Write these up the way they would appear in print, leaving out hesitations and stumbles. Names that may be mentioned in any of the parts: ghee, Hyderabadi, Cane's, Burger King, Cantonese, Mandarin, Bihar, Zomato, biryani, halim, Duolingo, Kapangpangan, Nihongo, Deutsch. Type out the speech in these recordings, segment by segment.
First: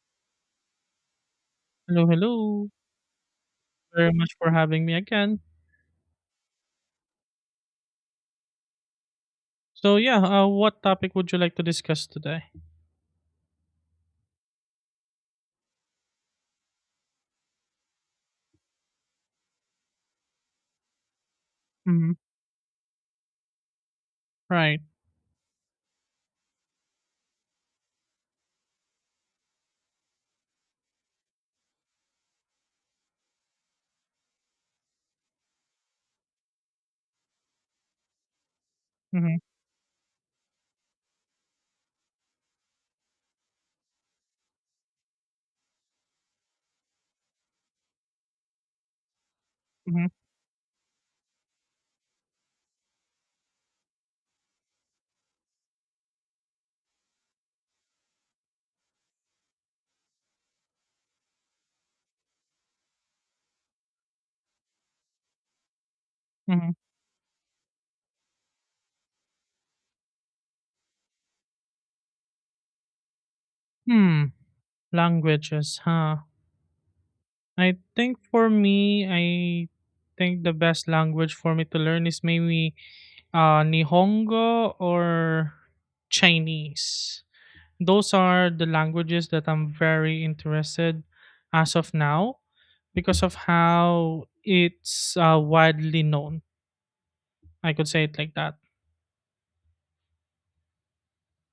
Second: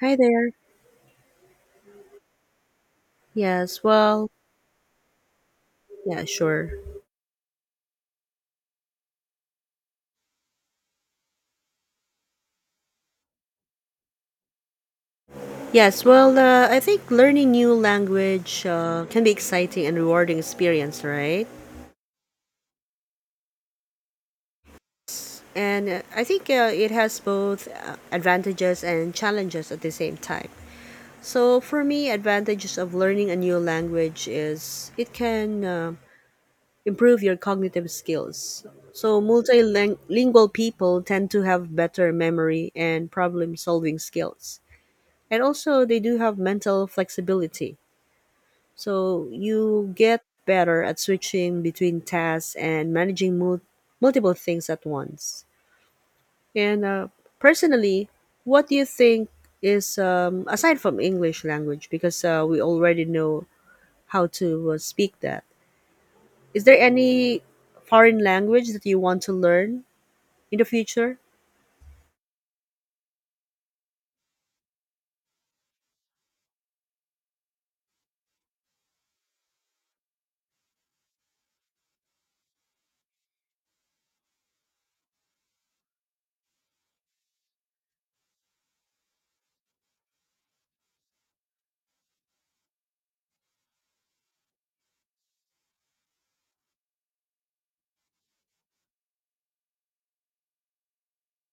Hi there. Hello, hello. Yes, Very well, much for having me again. yeah, sure. So yeah, what topic would you like to discuss today? Yes, well, I think learning new language can be exciting and rewarding experience, right? Mm-hmm. Right. And I think it has both advantages and challenges at the same time. So for me, advantages of learning a new language is it can improve your cognitive skills. So Mm-hmm. multilingual people tend to have better memory and problem-solving skills. And also, they do have mental flexibility. So you Mm-hmm. get better at switching between tasks and managing multiple things at once. And personally, what do you think is aside from English language because we already know how to speak that? Is Mm-hmm. there any foreign language that you want to learn in the future? Hmm. Languages, huh? I think for me, I think the best language for me to learn is maybe Nihongo or Chinese. Those are the languages that I'm very interested as of now because of how it's widely known. I could say it like that.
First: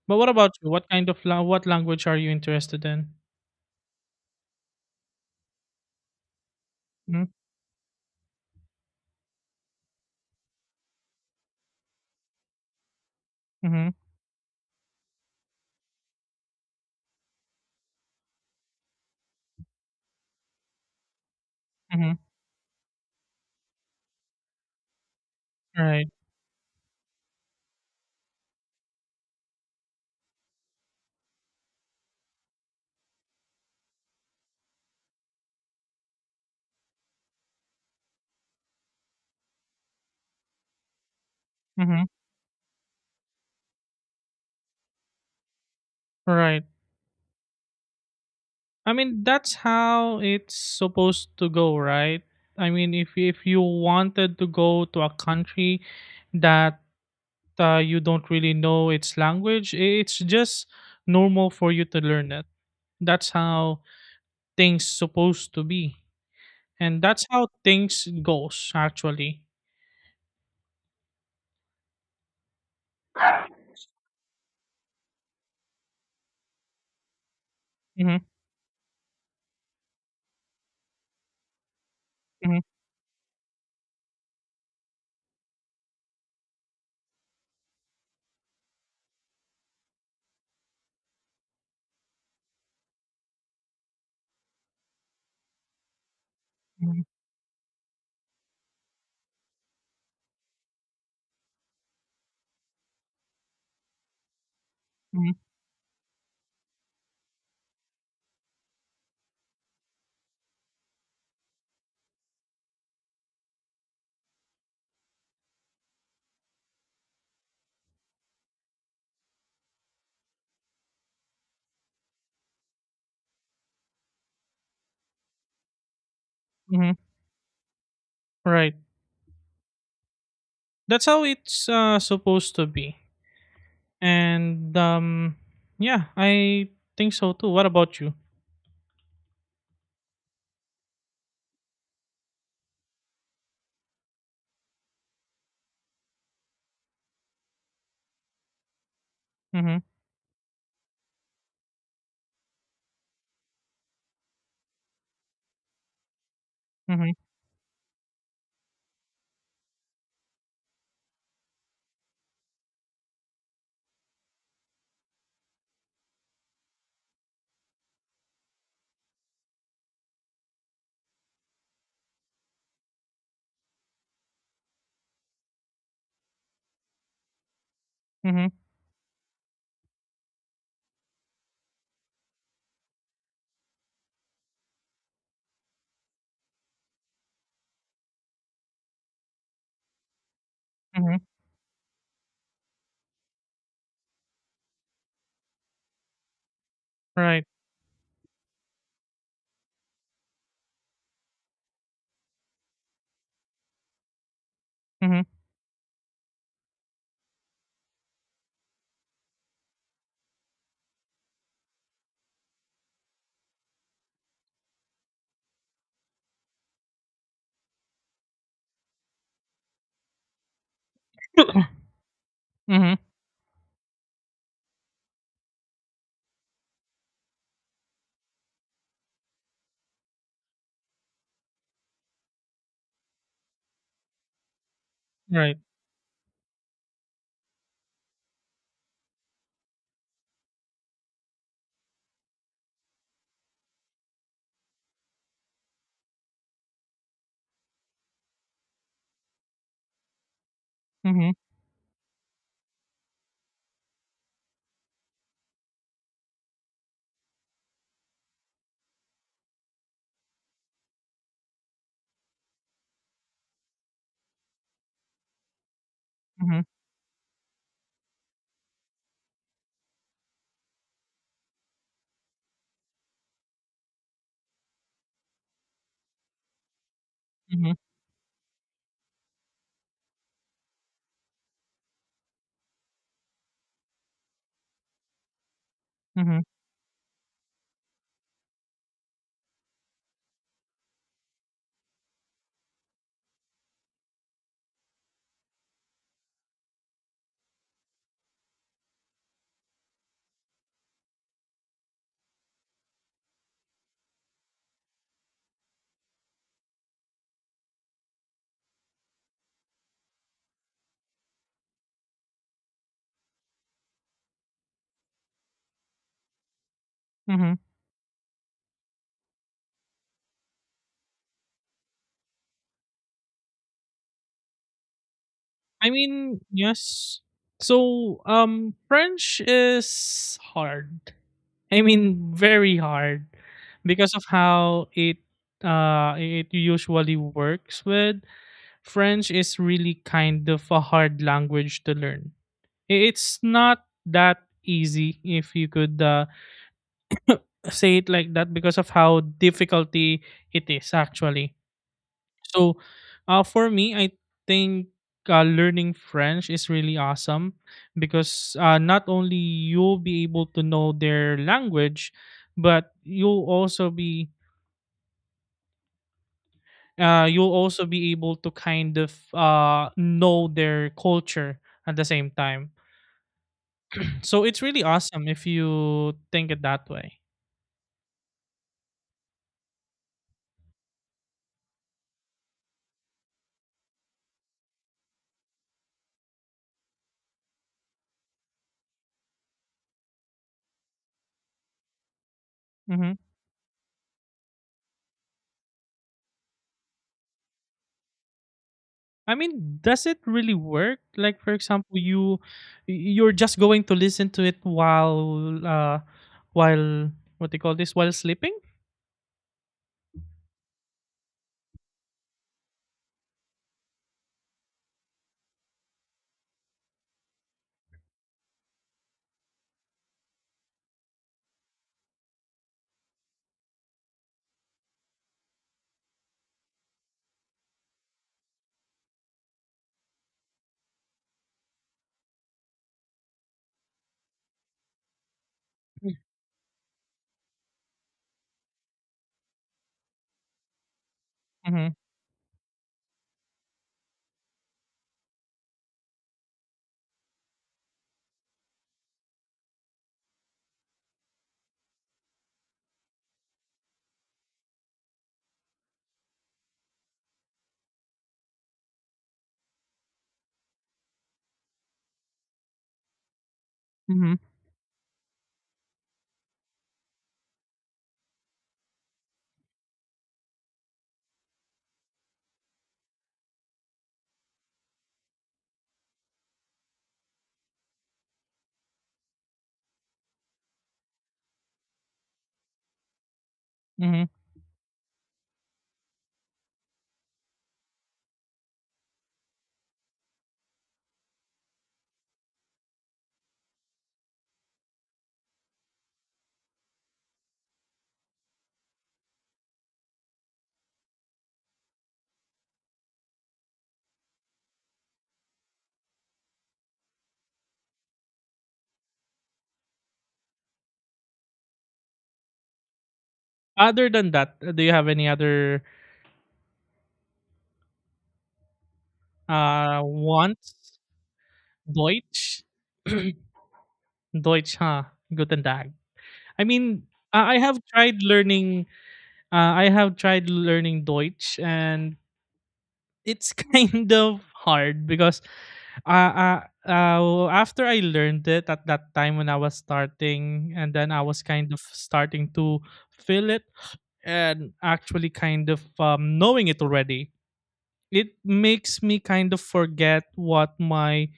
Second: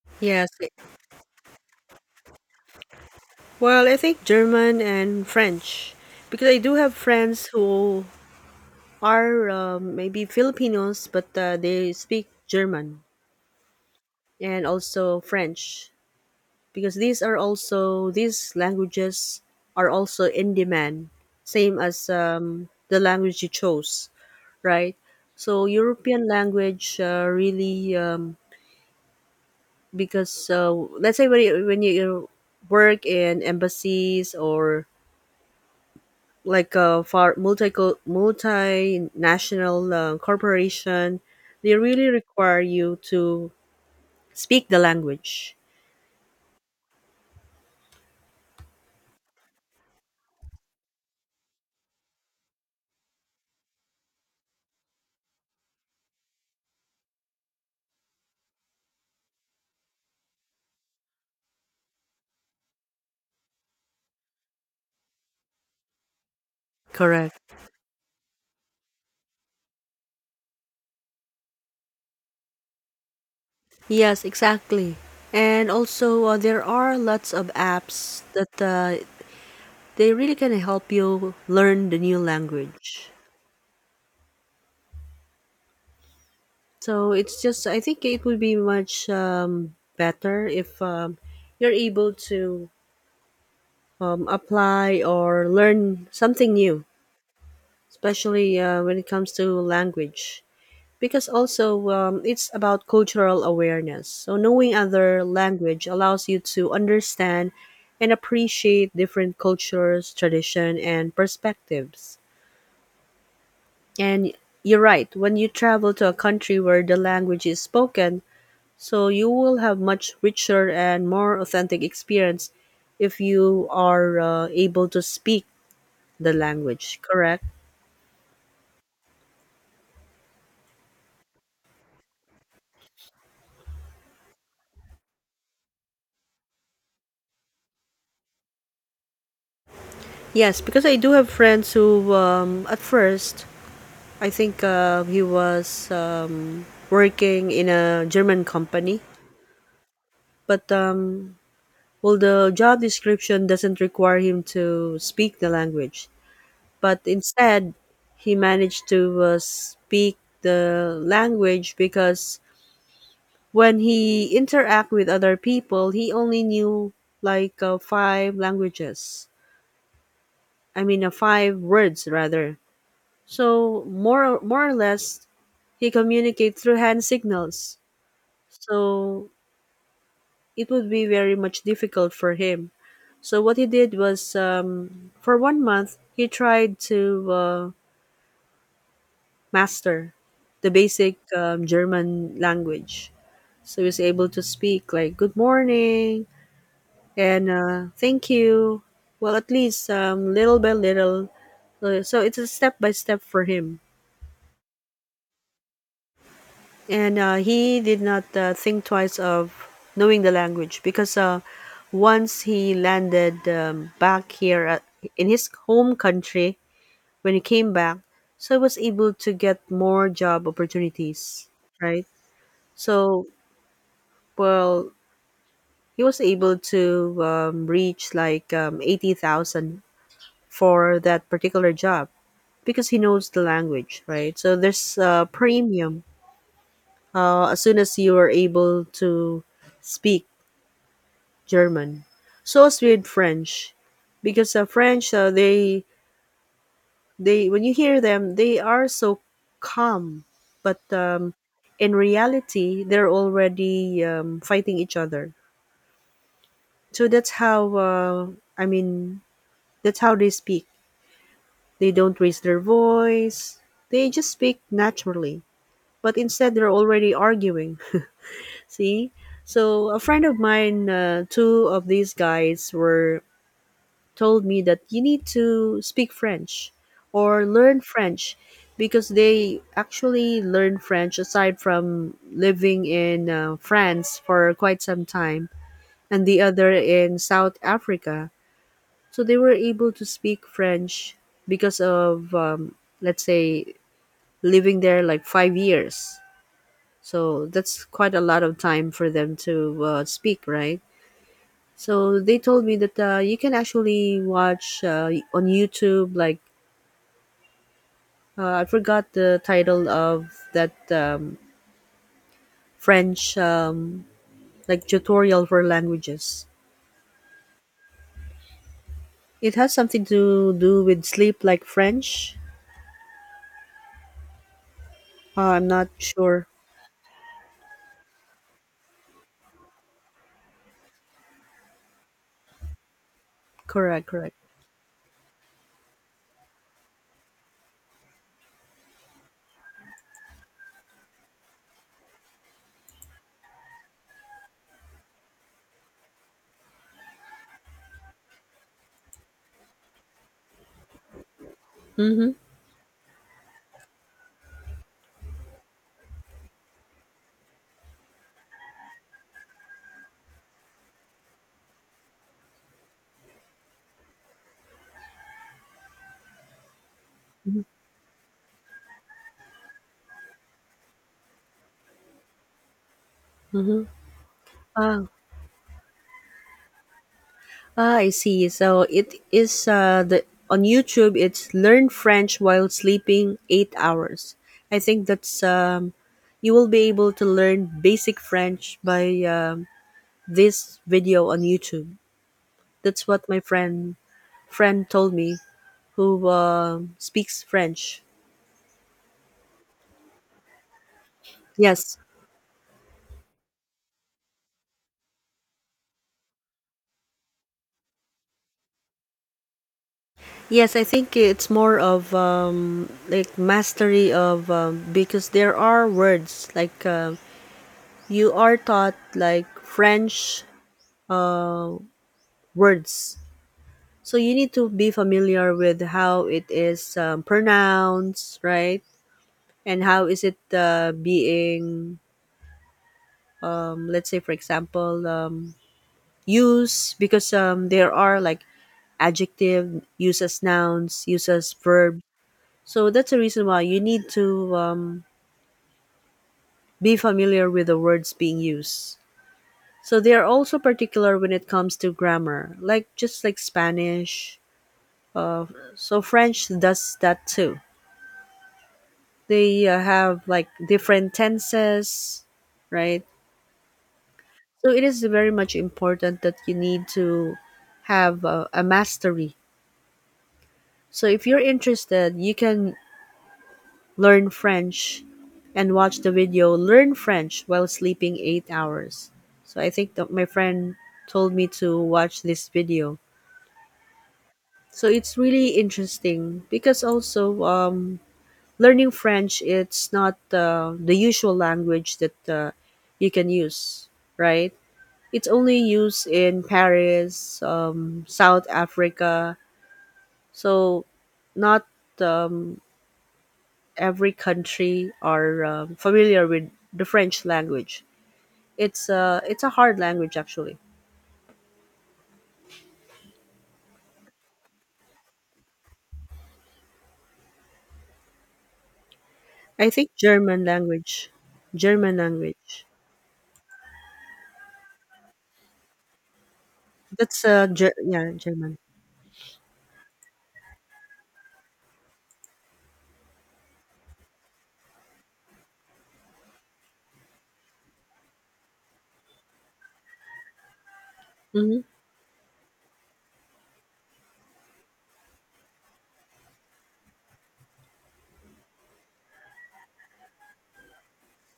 But what Yes. about you? What kind of la- what language are you interested in? Well, I think German and French because I do have Mhm. friends who are maybe Filipinos, but they speak German, Mhm. and also French because these languages are also in demand, same as Mhm. The language you chose, right? So Right. European language, really because let's say when you work in embassies or like a far multinational corporation, they really Mhm. require you to speak the language. Right. I mean, that's how it's supposed to go, right? I mean, if you wanted to go to a country that you don't really know its language, it's just normal for you to learn it. That's how things supposed to be, and that's Correct. how things goes actually. Yes, exactly. And also, there are lots of apps Mhm. that they really can help you learn the new Mhm. language. So it's just, I think it would be much better if you're able to apply or learn something new, Mhm. especially when it comes to language, because also it's about cultural awareness. So knowing other Mhm. language allows you to understand and appreciate different cultures, tradition, and perspectives. And you're right. When you travel to a country where the language is spoken, so you will have much richer and more authentic experience if you are able to speak the Mhm. language. Correct? Right. That's how it's supposed to be. And yeah, I think so too. What about you? Yes, because I do have friends who at first, I think he was working in a German company, Mhm. but well, the job description doesn't require him to speak the language, but Mhm. instead, he managed to speak the language because when he interact with other people, he only knew like five languages. I mean, five words rather. So more or less, he communicate through hand signals. Mhm. So it would be very much difficult for him. So what he did was, for 1 month, he tried to master the basic Mhm. German language. So he was able to speak like "Good morning" and Right. "Thank you." Well, at least little by little. So it's a step by step for him, Mhm. and he did not think twice of knowing the language because once he landed back in his home country, when he came back, so he was able to get more job opportunities, right? Mhm. So well, he was able to reach like 80,000 for that particular job because he knows the language, right? So there's a Right. premium as soon as you are able to speak German. So as with French, because French, they when you hear them, they are so calm, but Mhm. in reality, they're already fighting each other. So that's how I mean, that's how they speak. They don't raise their voice. They just speak naturally, but instead Mhm. they're already arguing. See. So a friend of mine, two of these guys were told me that you need to speak French or Mhm. learn French because they actually learn French aside from living in France for quite some time, and the Mhm. other in South Africa. So they were able to speak French because of, let's say, living there like 5 years. So that's quite a lot of time for them to speak, right? So they told me that you can actually watch on YouTube like I forgot the title of that French like tutorial for languages. Mhm. It has something to do with sleep, like French. I'm not I mean, sure. yes. So, French is hard. I mean, very hard Correct, because of correct. how it usually works with French is really kind of a hard language to learn. It's not that easy if you could say it like that because of how difficulty it is actually. Mm-hmm. So, for me, I think learning French is really awesome because not only you'll be able to know their language, but you'll also be able to kind of know their culture at the same time. Mm-hmm. So it's really Ah, awesome if you think it that way. ah, I see. So it is the on YouTube. It's learn French while sleeping 8 hours. I think that's you will be able to learn basic French by this video on YouTube. That's Hmm. what my friend told me who speaks French. I mean, does it really work? Like, for Yes, example, you're just going to listen to it while what they call this, while sleeping. yes, I think it's more of like mastery of because there are words like you are taught like French uh, words, so you need to be familiar with how it is pronounced, right? And how is it being, let's say, for example, used? Because there are like adjective, uses nouns, uses Mm-hmm. verbs. So that's the reason why you need to be familiar with the words being used. So they are also particular when it comes to grammar, like just like Spanish. Uh, so French does that too. They have like different tenses, right? Mm-hmm. So it is very much important that you need to have a mastery. So if you're interested, you can learn French and watch the video learn French while sleeping 8 hours. So I think that my friend told me to watch this video. Mm-hmm. So it's really interesting because also learning French it's not the usual language that you can use, right? It's only used in Paris, South Africa. So not um, every country are familiar with the French language. It's a hard language actually. Other than that, do you have any other I think German wants? language, German Deutsch, language. Deutsch, huh? Guten Tag. I mean, That's I have yeah, tried German. learning. I have tried learning Deutsch, and it's kind of hard because uh, uh, after I learned it at that time when I was starting, and then I was Mm-hmm. kind of starting to feel it and actually kind of knowing it already, it makes me kind of forget what my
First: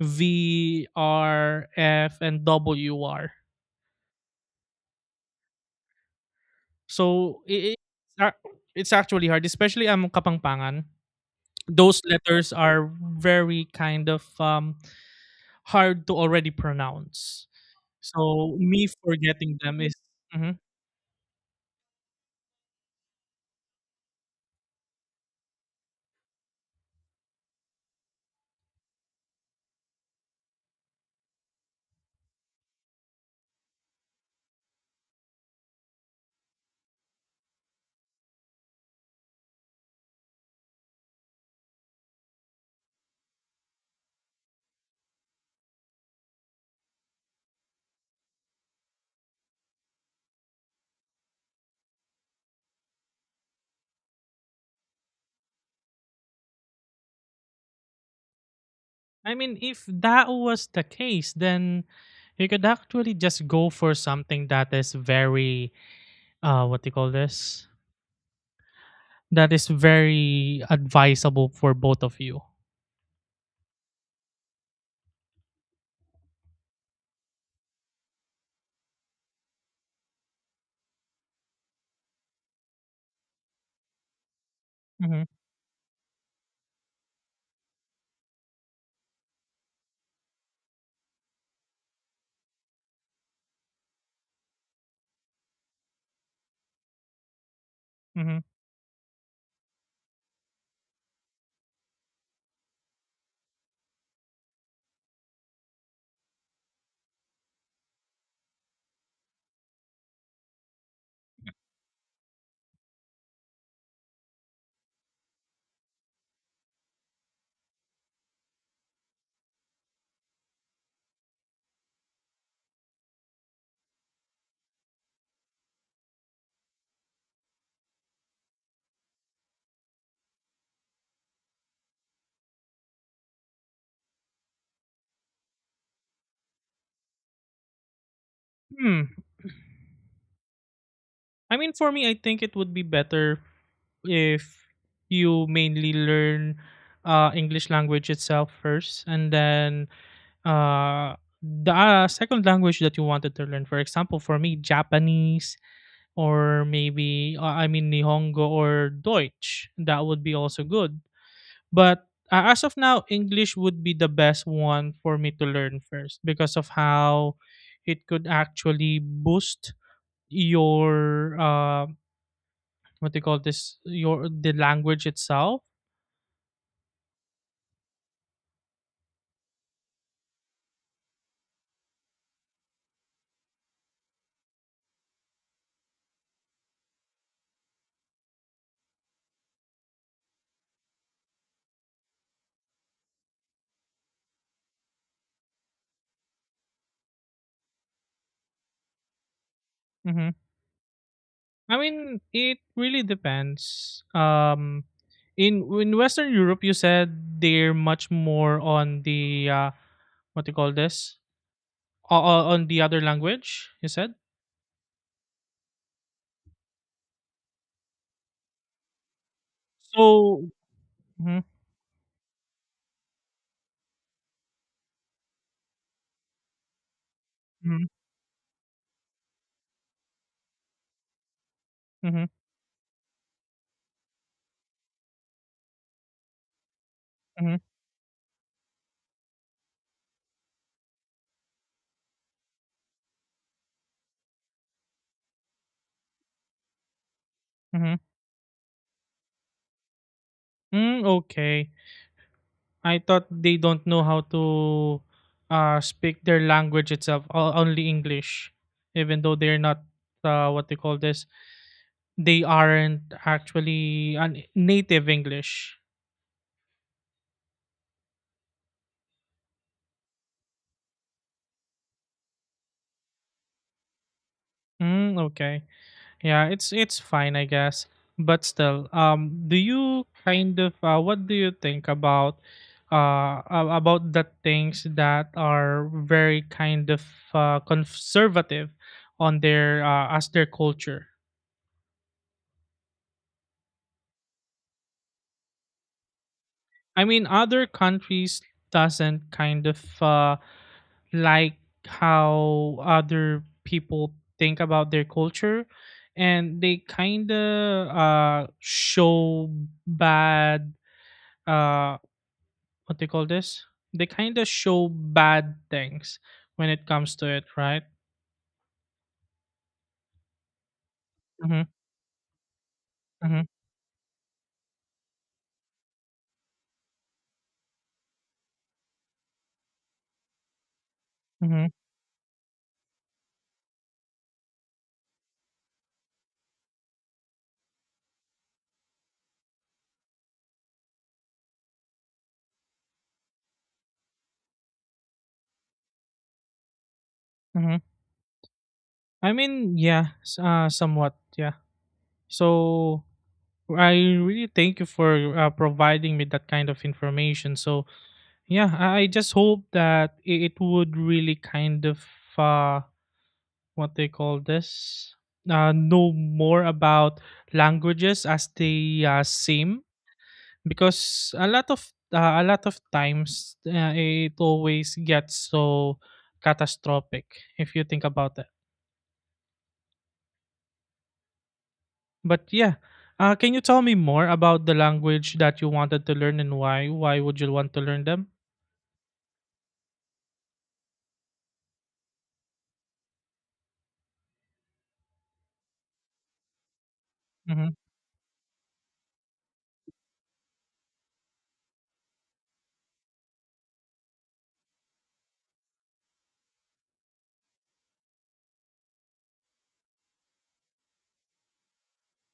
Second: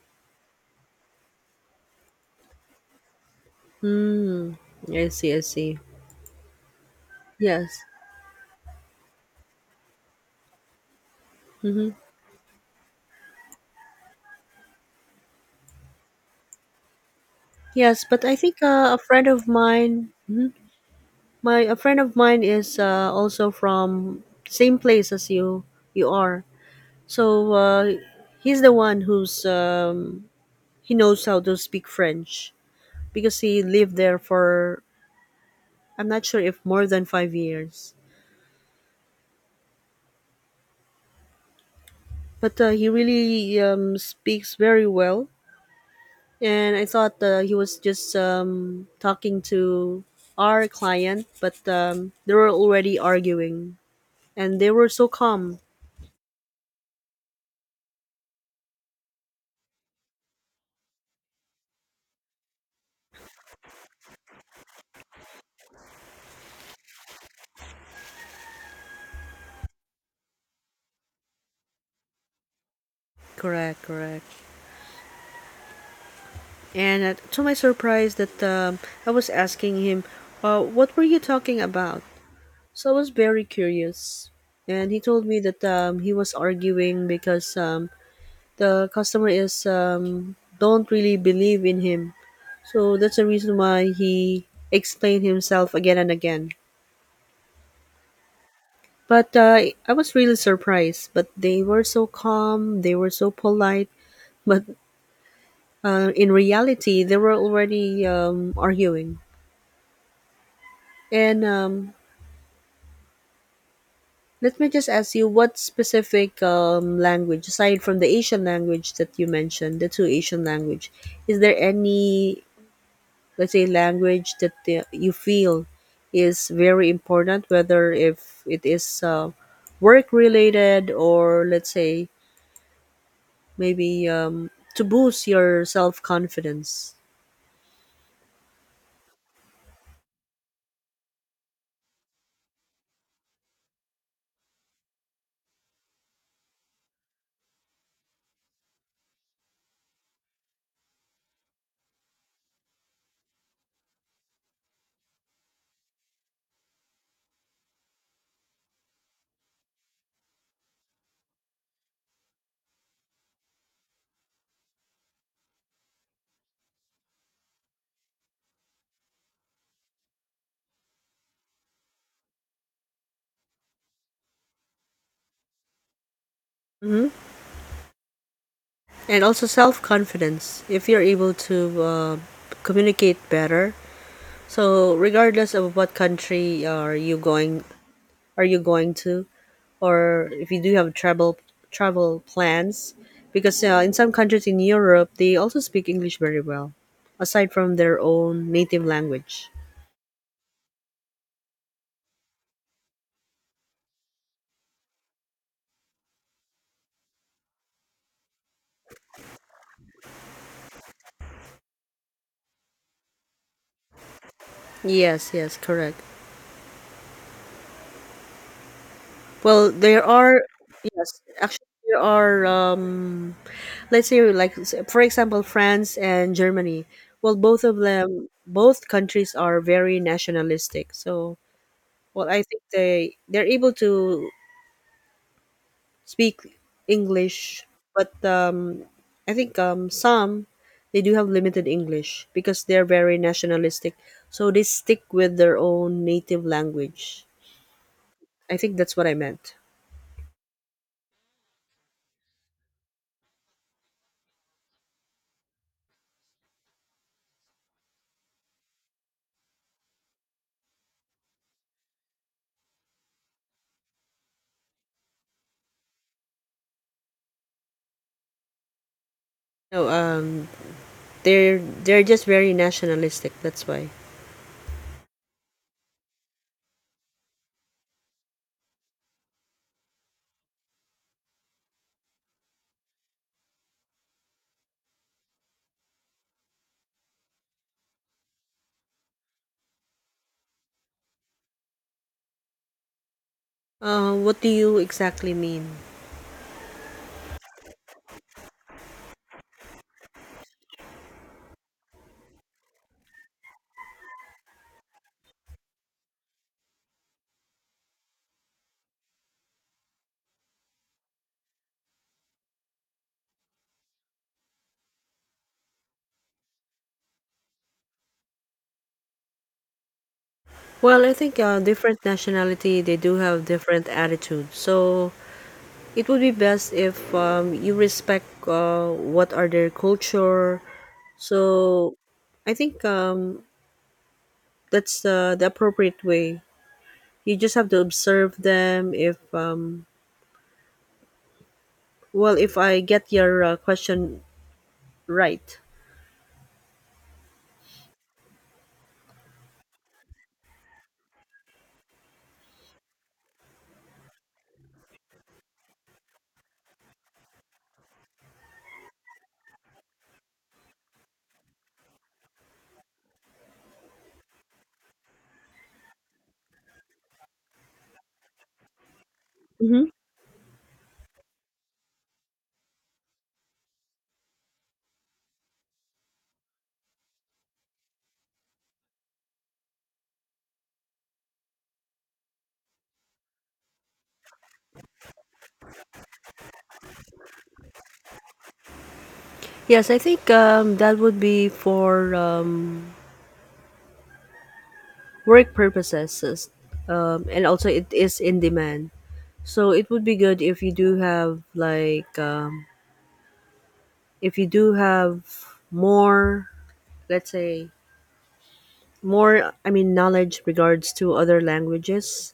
V, R, F, and W are. Mm. I see. I see. So it, Yes. it's actually hard, especially I'm Kapangpangan. Mm-hmm. Those letters are very kind of hard to already pronounce. Yes, but I So think me a friend of forgetting them is. mine, mhm, Mhm. my a friend of mine is also from same place as you are. So he's the one who's he knows how to speak French, because he lived there for I'm not sure if more than 5 years. But he really speaks very well, and I thought he was just talking to our client, but they were already arguing, and they were so calm. I mean, if that was the case, then you could actually just go for something that is very, what do you call this? That is very advisable for both of you. Correct, correct. And to my surprise, that I was asking him, "What were you talking about?" So I was very curious, and he Hmm. told me that he was arguing because the customer is don't really believe in him. So that's the reason why he explained himself again and again. Hmm. But I was really surprised. But they were so calm. They were so polite. But in reality, they were already arguing. And let me just ask you, what specific language, aside from the Asian language that you mentioned, the two Asian language, is there any, let's say, language that you feel is very important, whether if it is work related, or let's say maybe to boost your self confidence. Hmm. I mean, for me, I think it would be better if you mainly learn English language itself first, and then uh, the second language that you wanted to learn. For example, for me, Japanese or maybe I mean Nihongo or Deutsch. That would be also good. But as of now, English would be the best one for me to learn first because of how it could actually boost your what they call this, your the language itself. Hmm. And also self confidence if you're able to communicate better. So regardless of what country are you going to or if you do have travel plans, because in some countries in Europe they also speak English very well aside from their own native language. Hmm. I mean, it really depends. In Western Europe, you said they're much more on the what do you call this? O o on the other language, you said? Yes, yes, correct. Well, there are So. yes, Mhm, actually there are let's say like for example France and Germany. Well, both of mhm, them both countries are very nationalistic. So, mhm, well, I think they're able to speak mhm, English, but I think some they do have limited English because they're very nationalistic, so they stick with their own native language. mhm. I think that's what I meant. Hmm, okay. I thought they don't know how to, speak their language itself, o only English, even though they're not, what they call this, they aren't actually an native English. No, they're they're just very nationalistic. That's why. Hmm, okay. Yeah, it's fine, I guess. But still, do you kind of what do you think about the things that are very kind of conservative on their as their culture? What do you exactly mean? I mean, other countries doesn't kind of like how other people think about their culture, and they kind of show bad. uh. What they call this? They kind of show bad things when it comes to it, right? Well, I think Mhm, different nationality they do have mhm, different attitudes. So it would be best if you respect what are their culture. So mhm, I think that's the appropriate way. You just have to observe them. If well, if I get your question right. mhm. I mean, yeah, somewhat, yeah. So I really thank you for providing me that kind of information. So yeah, I just hope that it would really kind of uh, what they call this, know more about languages as they Hmm. seem. Because a lot of times it always gets so catastrophic if you think about it. But yeah, can you tell me more about the language that you wanted to learn and why? Why would you want to learn them? Yes, I think that would be for work purposes, and also Mm-hmm, it is in demand. So it would be good if you do have like if you do have more, let's say more, knowledge regards to other languages,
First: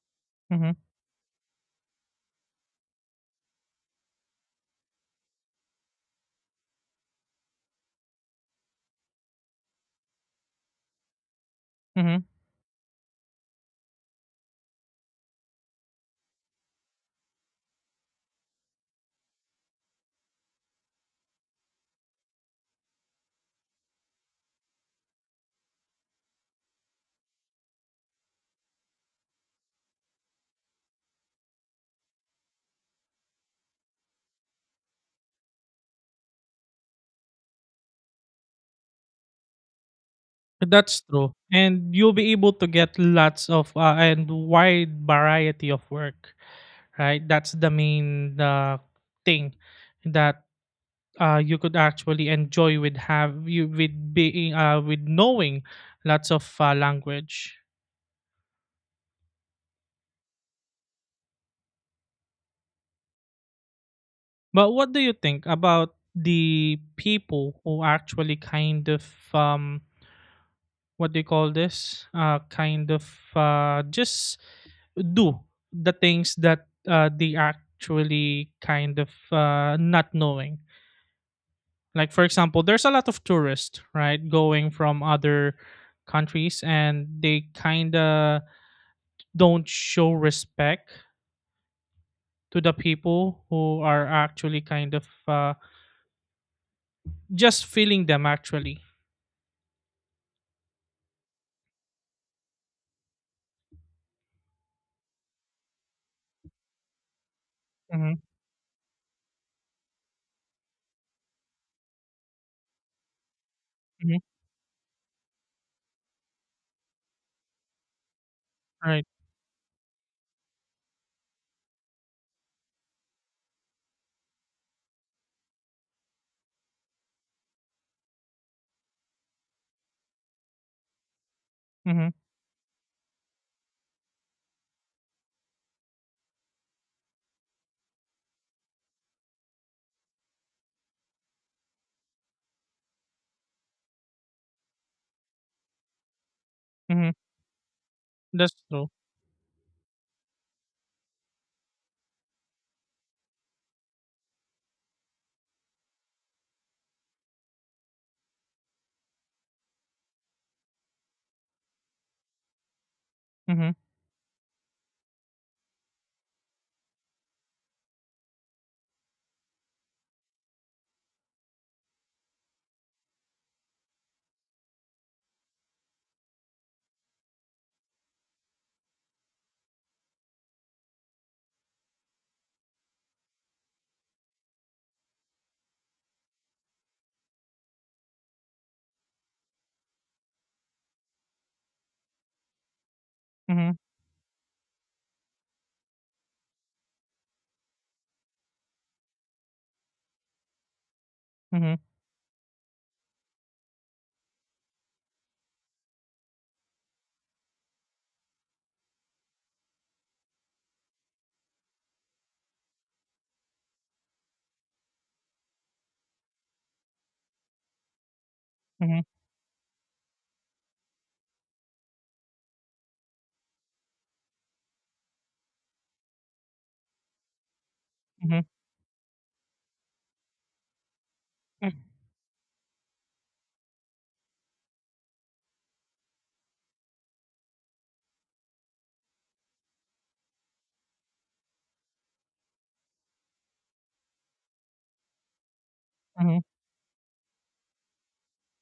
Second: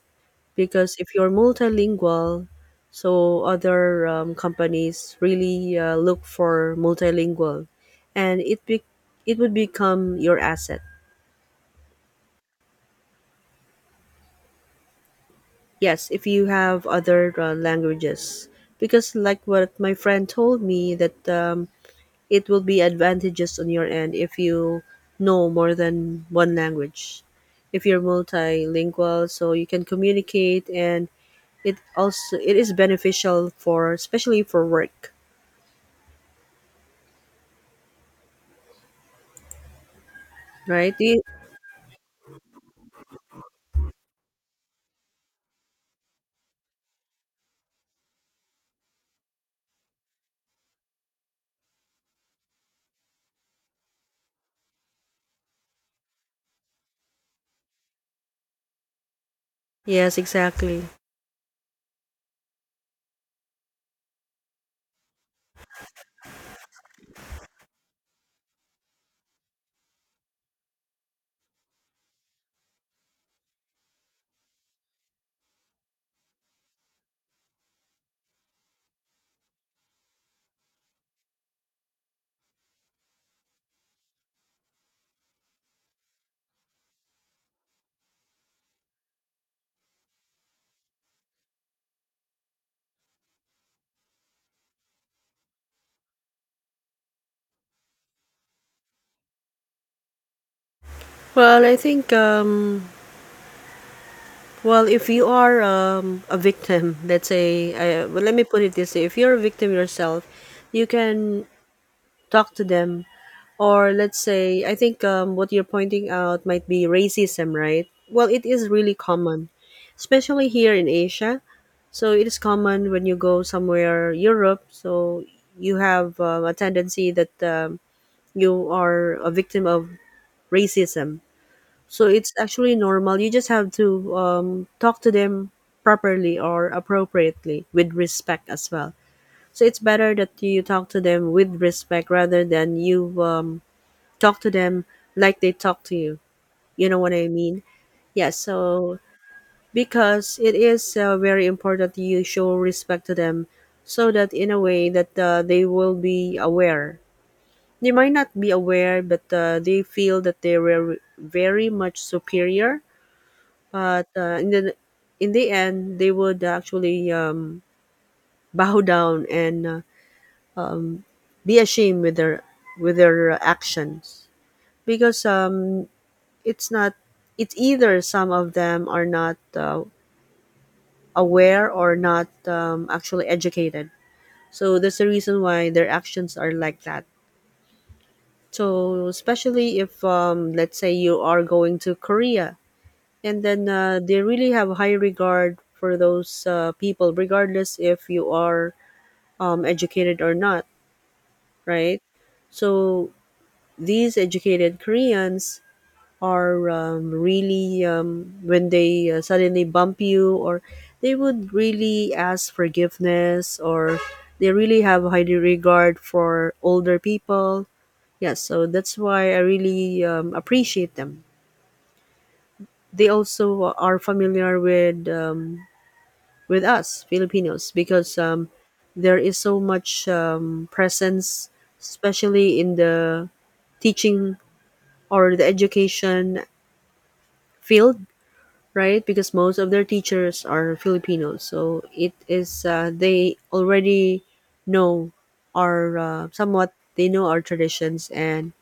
mm-hmm, because if you're multilingual, so other companies really look for multilingual and it would become your asset, mm-hmm. yes, if you have other languages, because like what my friend told me that it will be advantageous on your end if you know more than one language, if you're multilingual, so you can communicate and it also it is beneficial for, especially for work. Right. That's true, and you'll be able to get lots of and wide variety of work. Right? That's the main thing that you could actually enjoy with have you with being with knowing lots of language. Yes, exactly. But what do you think about the people who actually kind of um, what do you call this? Kind of just do the things that they actually kind of not knowing. Like for example, there's a lot of tourists right going from other countries, and they kind of don't show respect to the people who are actually kind of just feeling them actually. Well, I think well, if you are a victim, let's say Mm-hmm, let me put it this way, if you're a victim yourself, you can talk to them. Or mm-hmm, let's say, I think what you're pointing out might be racism, right? Well, it is really right. common, especially here in Asia. So it is common when you go somewhere Europe, so you have a tendency that you are a victim of racism. So Mm-hmm, it's actually normal. You just have to talk to them properly or appropriately with respect as well. So it's better that you talk to them with respect rather than you talk to them like they talk to you. You know mm-hmm. what I mean? Yeah. That's true. So because it is very important that you show respect to them so that in a way that they will be aware. They might not be aware, but they feel that they were very much superior. Mm-hmm, But in the end, they would actually bow down and be ashamed with their actions, because it's not it's either some of them are not aware or not actually educated, so that's the reason why their actions are like that. So especially if let's say you are going to Korea, and then mm-hmm, they really have high regard for those people regardless if you are educated or not. mm-hmm, Right. So these educated Koreans are really when they suddenly bump you or they would really ask forgiveness, or they really have high regard for older people. Yes, so that's mm-hmm, why I really appreciate them. They also are familiar with us Filipinos, because mm-hmm, there is so much presence, especially in the teaching or the education field, right? Because most of their teachers are Filipinos, so it is they already know our mm-hmm. somewhat they know our traditions and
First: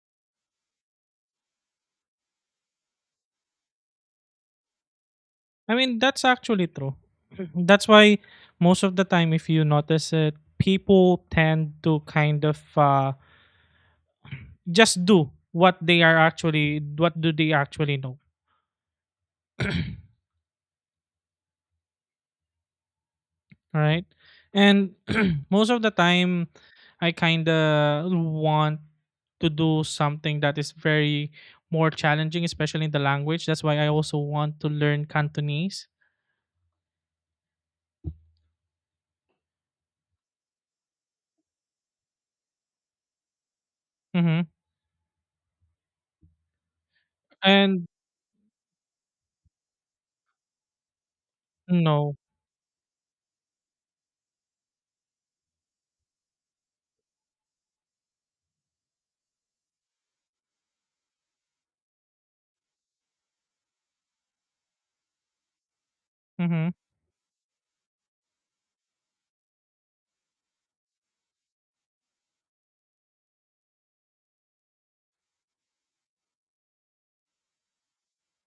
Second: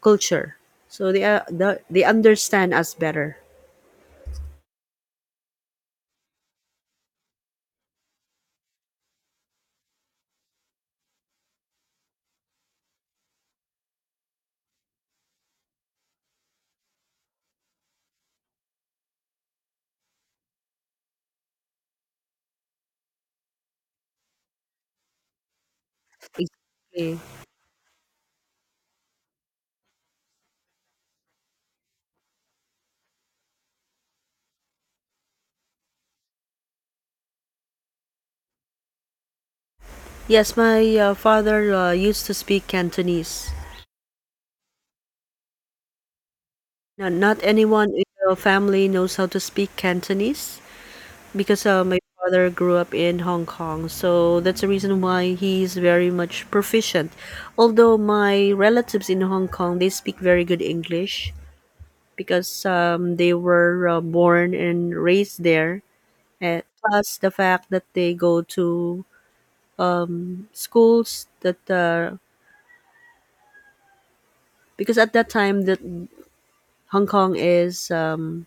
culture, so they understand us better. I mean, that's actually true. Mhm. That's why most of the time, if you notice it, people tend to kind of just do what they are actually, what do they actually know. All right? And most of the Exactly. time, I kind of want to do something that is very more challenging, especially in the language. That's why I also want to learn Cantonese. Yes, my father used to speak Cantonese. Mm-hmm. Now, not And anyone in your family knows how to speak Cantonese, because my no, father grew up in Hong Kong, so that's the reason why he's very much proficient. Although my relatives in Hong Kong, they speak very good English because they were born and raised there. And mm-hmm. plus the fact that they go to schools that because at that time that Hong Kong is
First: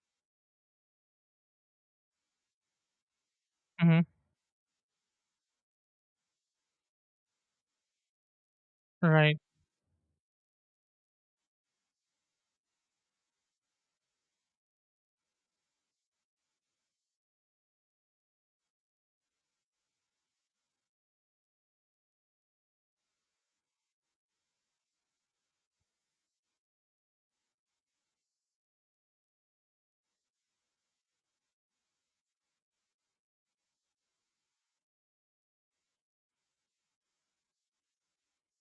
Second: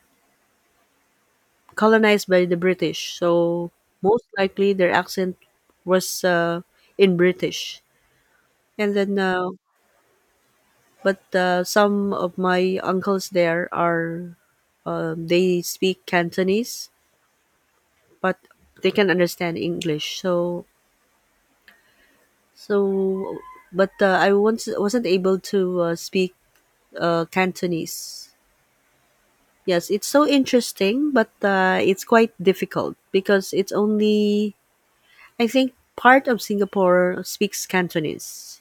colonized by the British, so Mm-hmm. most likely their accent was in British. And then, Right. But some of my uncles there are, they speak Cantonese, but they can understand English. So, but I once wasn't able to speak Cantonese. Yes, it's so interesting, but it's quite difficult because it's only, I think, part of Singapore speaks Cantonese.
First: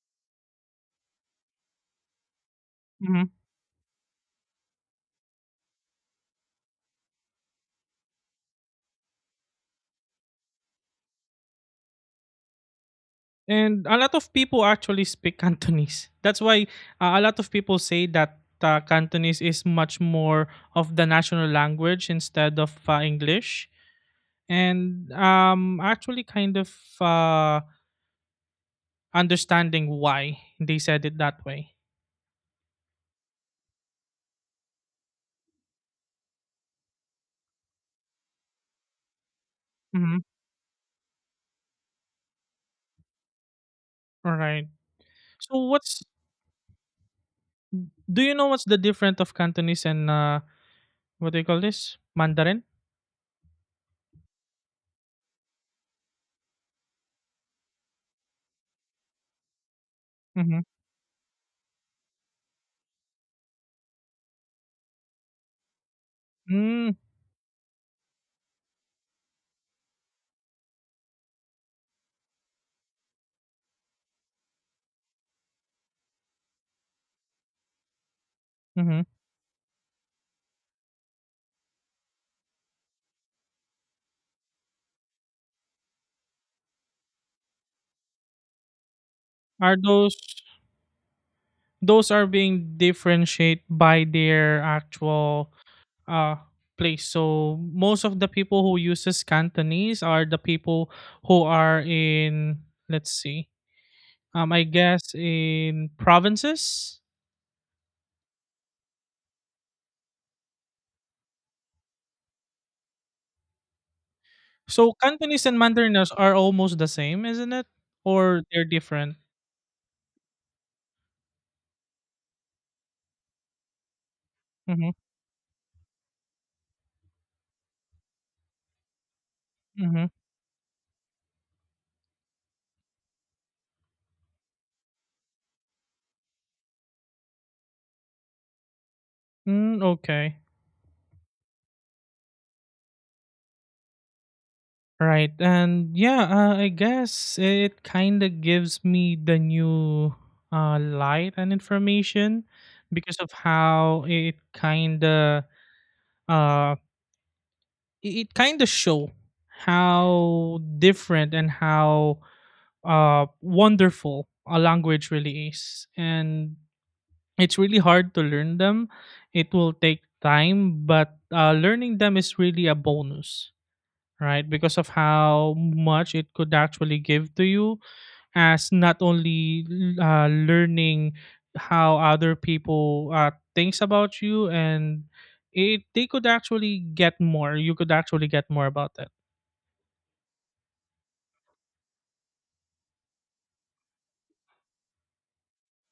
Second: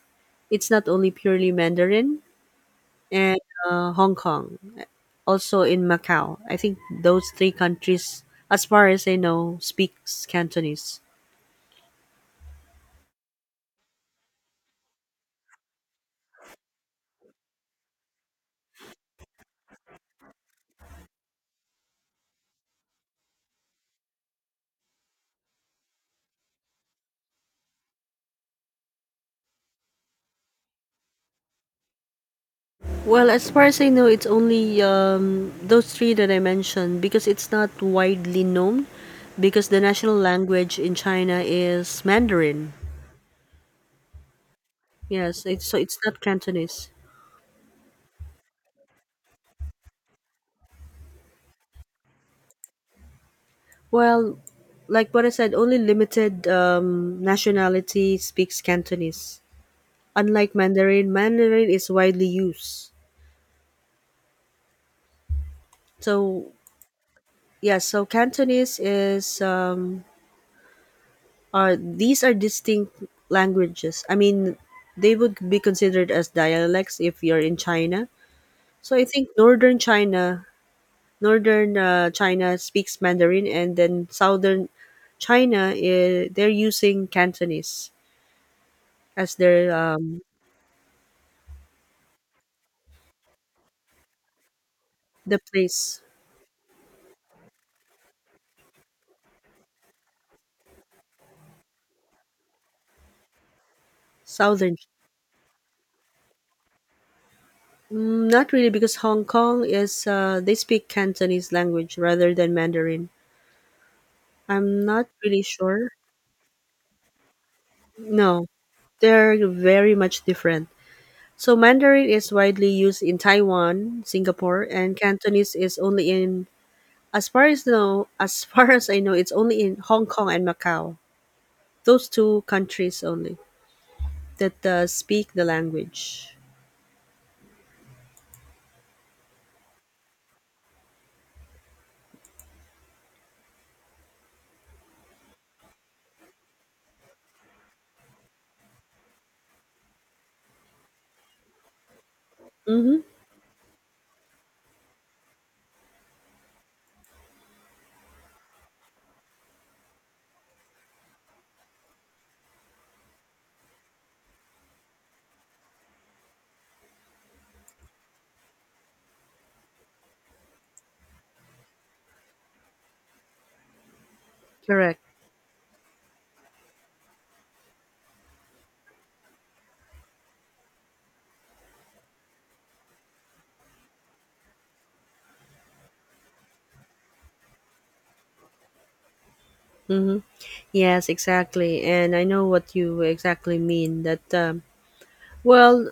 It's not only purely Mandarin, Mm-hmm. and Hong Kong, also in Macau. I think those three countries, as far as I know, speaks Cantonese. And a lot of people actually speak Cantonese. That's why a lot of people say that Cantonese is much more of the national language instead of English and actually kind of uh understanding why they said it that way. Well, as far as I know, it's only those three that I mentioned because it's not widely known, because the national Mm-hmm. language in China is Mandarin. All right. Yes, So so it's what's not Cantonese. do you know what's the difference of Cantonese and what do you call this, Mandarin? Well, like what I said, only limited nationality speaks Cantonese. Unlike Mm-hmm. Mandarin, Mandarin is widely used. So, Mm. yeah, so Cantonese is, are these are distinct languages. I mean, they would be considered as dialects if you're in China. So Mm-hmm. I think northern China speaks Mandarin, and then southern China is, they're using Cantonese as their are those those are being differentiate by their the actual place, uh place? So most of the people who uses Cantonese are the people who are in, let's see. I southern. guess in provinces? Mm, not really, because Hong Kong is they speak Cantonese language rather than Mandarin. I'm So not really Cantonese and sure. Mandarinous are almost the same, isn't it? Or No, they're different? they're very much different. So Mandarin is widely used in Taiwan, Singapore, Mhm, and Cantonese is only in, as far as know, as far as I know, it's only in Hong mhm. Kong and Macau. Those two countries only that speak the language. Mm, okay. Right. And yeah, I guess it kind of gives me the new light and information Mm-hmm. because of how uh, it kind of show how different and how wonderful a language really is. And it's really hard to learn them. It will take time, but learning them is really a bonus, right? Because of Correct. how much it could actually give to you, as not only learning how other people thinks about you, and it they could actually get more. You could actually get more about that. Mm-hmm. Yes, exactly. And I know what you exactly mean. That well,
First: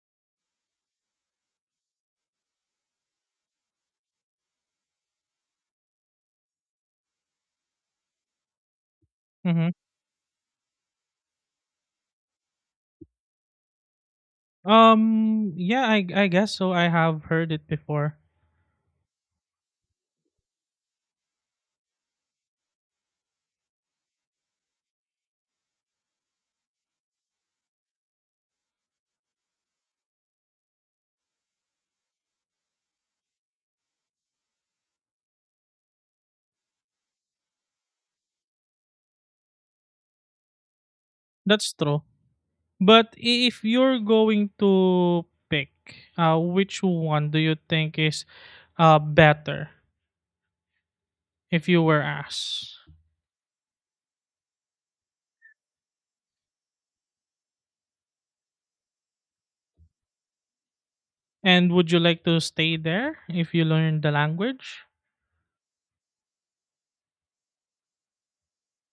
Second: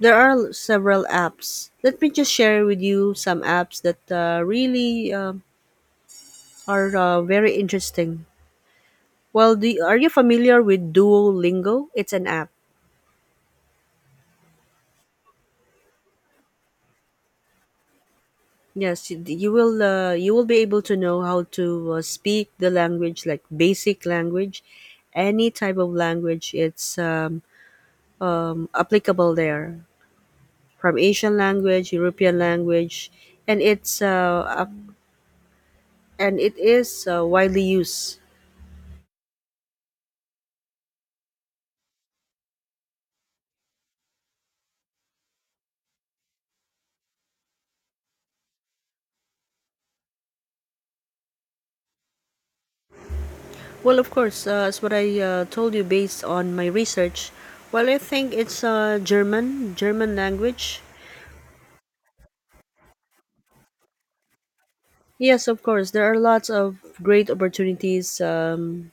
there are several apps. Let me just share with you some apps that really are very interesting. Well, Hmm. Are you familiar with Duolingo? It's an app. Yeah. I guess so. I have heard it before. Yes, you will you will be able to know how to speak the language, like basic language, any type of language. It's applicable there, from Asian language, European language, and and it is widely used. That's true. But if you're going to pick, which one do you think is better if you were asked? Well, of course, as what I told you based on my research, well, I think it's German, German language. And would you like to stay there if you learn the language? Yes, of course. There are lots of great opportunities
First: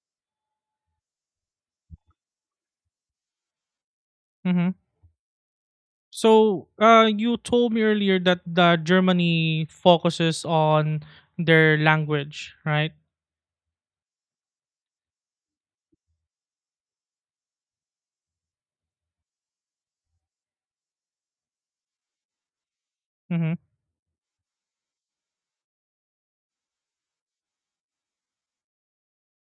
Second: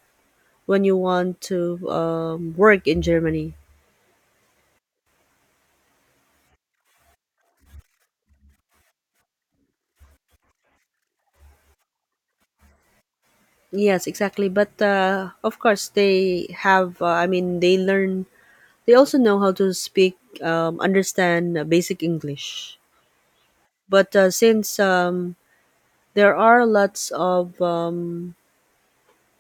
when you want to work in Germany. Hmm. So, you told me earlier that the Germany focuses on their language, right? Yes, exactly. But of course, they have, they learn, they also know how to speak, understand basic English. Mm-hmm. But since there are lots of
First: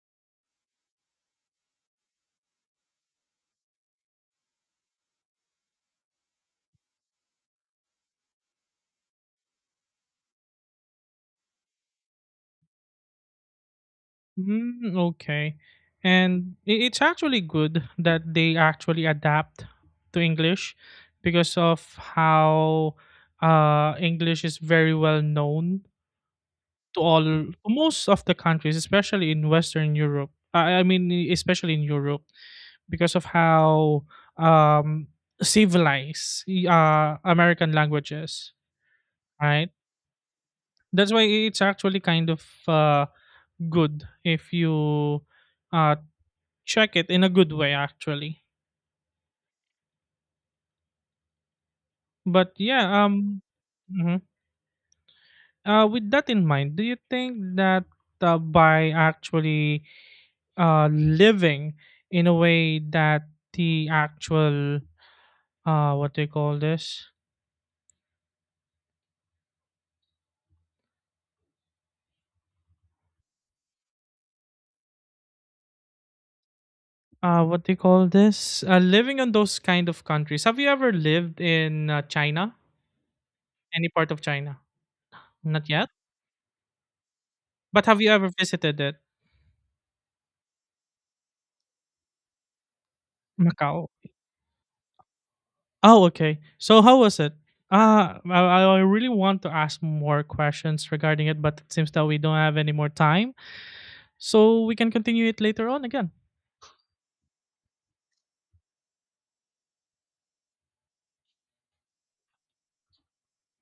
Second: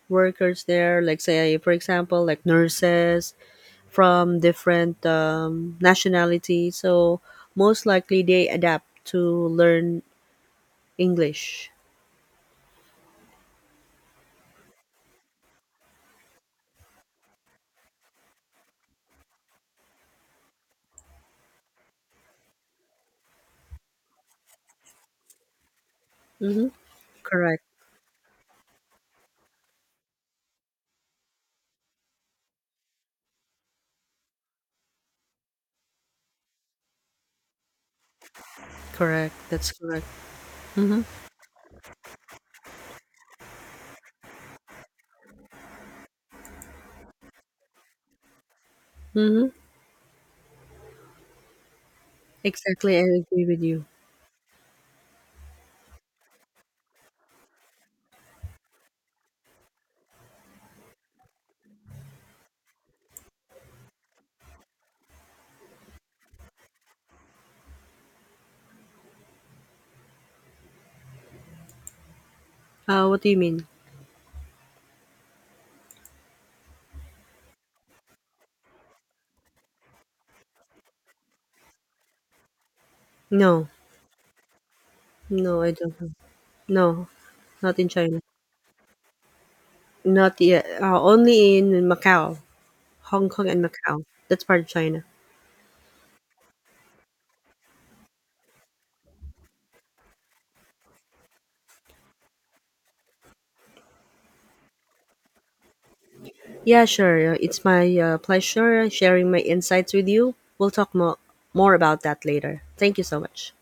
workers there, like, say, for example, like nurses, from different nationalities, so most likely they adapt to learn English. Mm, okay. And it's actually good that they actually adapt to English because of how English is very well known Mm-hmm. to all to Correct, most of the countries, especially in Western Europe. I mean, especially in Europe, because of how um, civilized American languages, correct. right? That's correct. Mm-hmm. That's why it's actually kind of good if you uh, check it in a good way actually. Mm-hmm. But Exactly, I yeah, agree with you. Mhm. With that in mind, do you think that by actually living in a way that the actual what do you call this, What do you mean? What do you call this, living in those kind of countries? Have you ever lived in China? No, Any part of China? no, Not I yet. don't know. No, not But in have you China. ever visited it? Not yet. Only in Macau, Hong Kong, and Macau? Macau. That's part of China. Oh, okay. So how was it? I really want to ask more questions regarding it, but it seems that we don't have any more time. So we can continue it later on again. Yeah, sure. It's my pleasure sharing my insights with you. We'll talk more about that later. Thank you so much.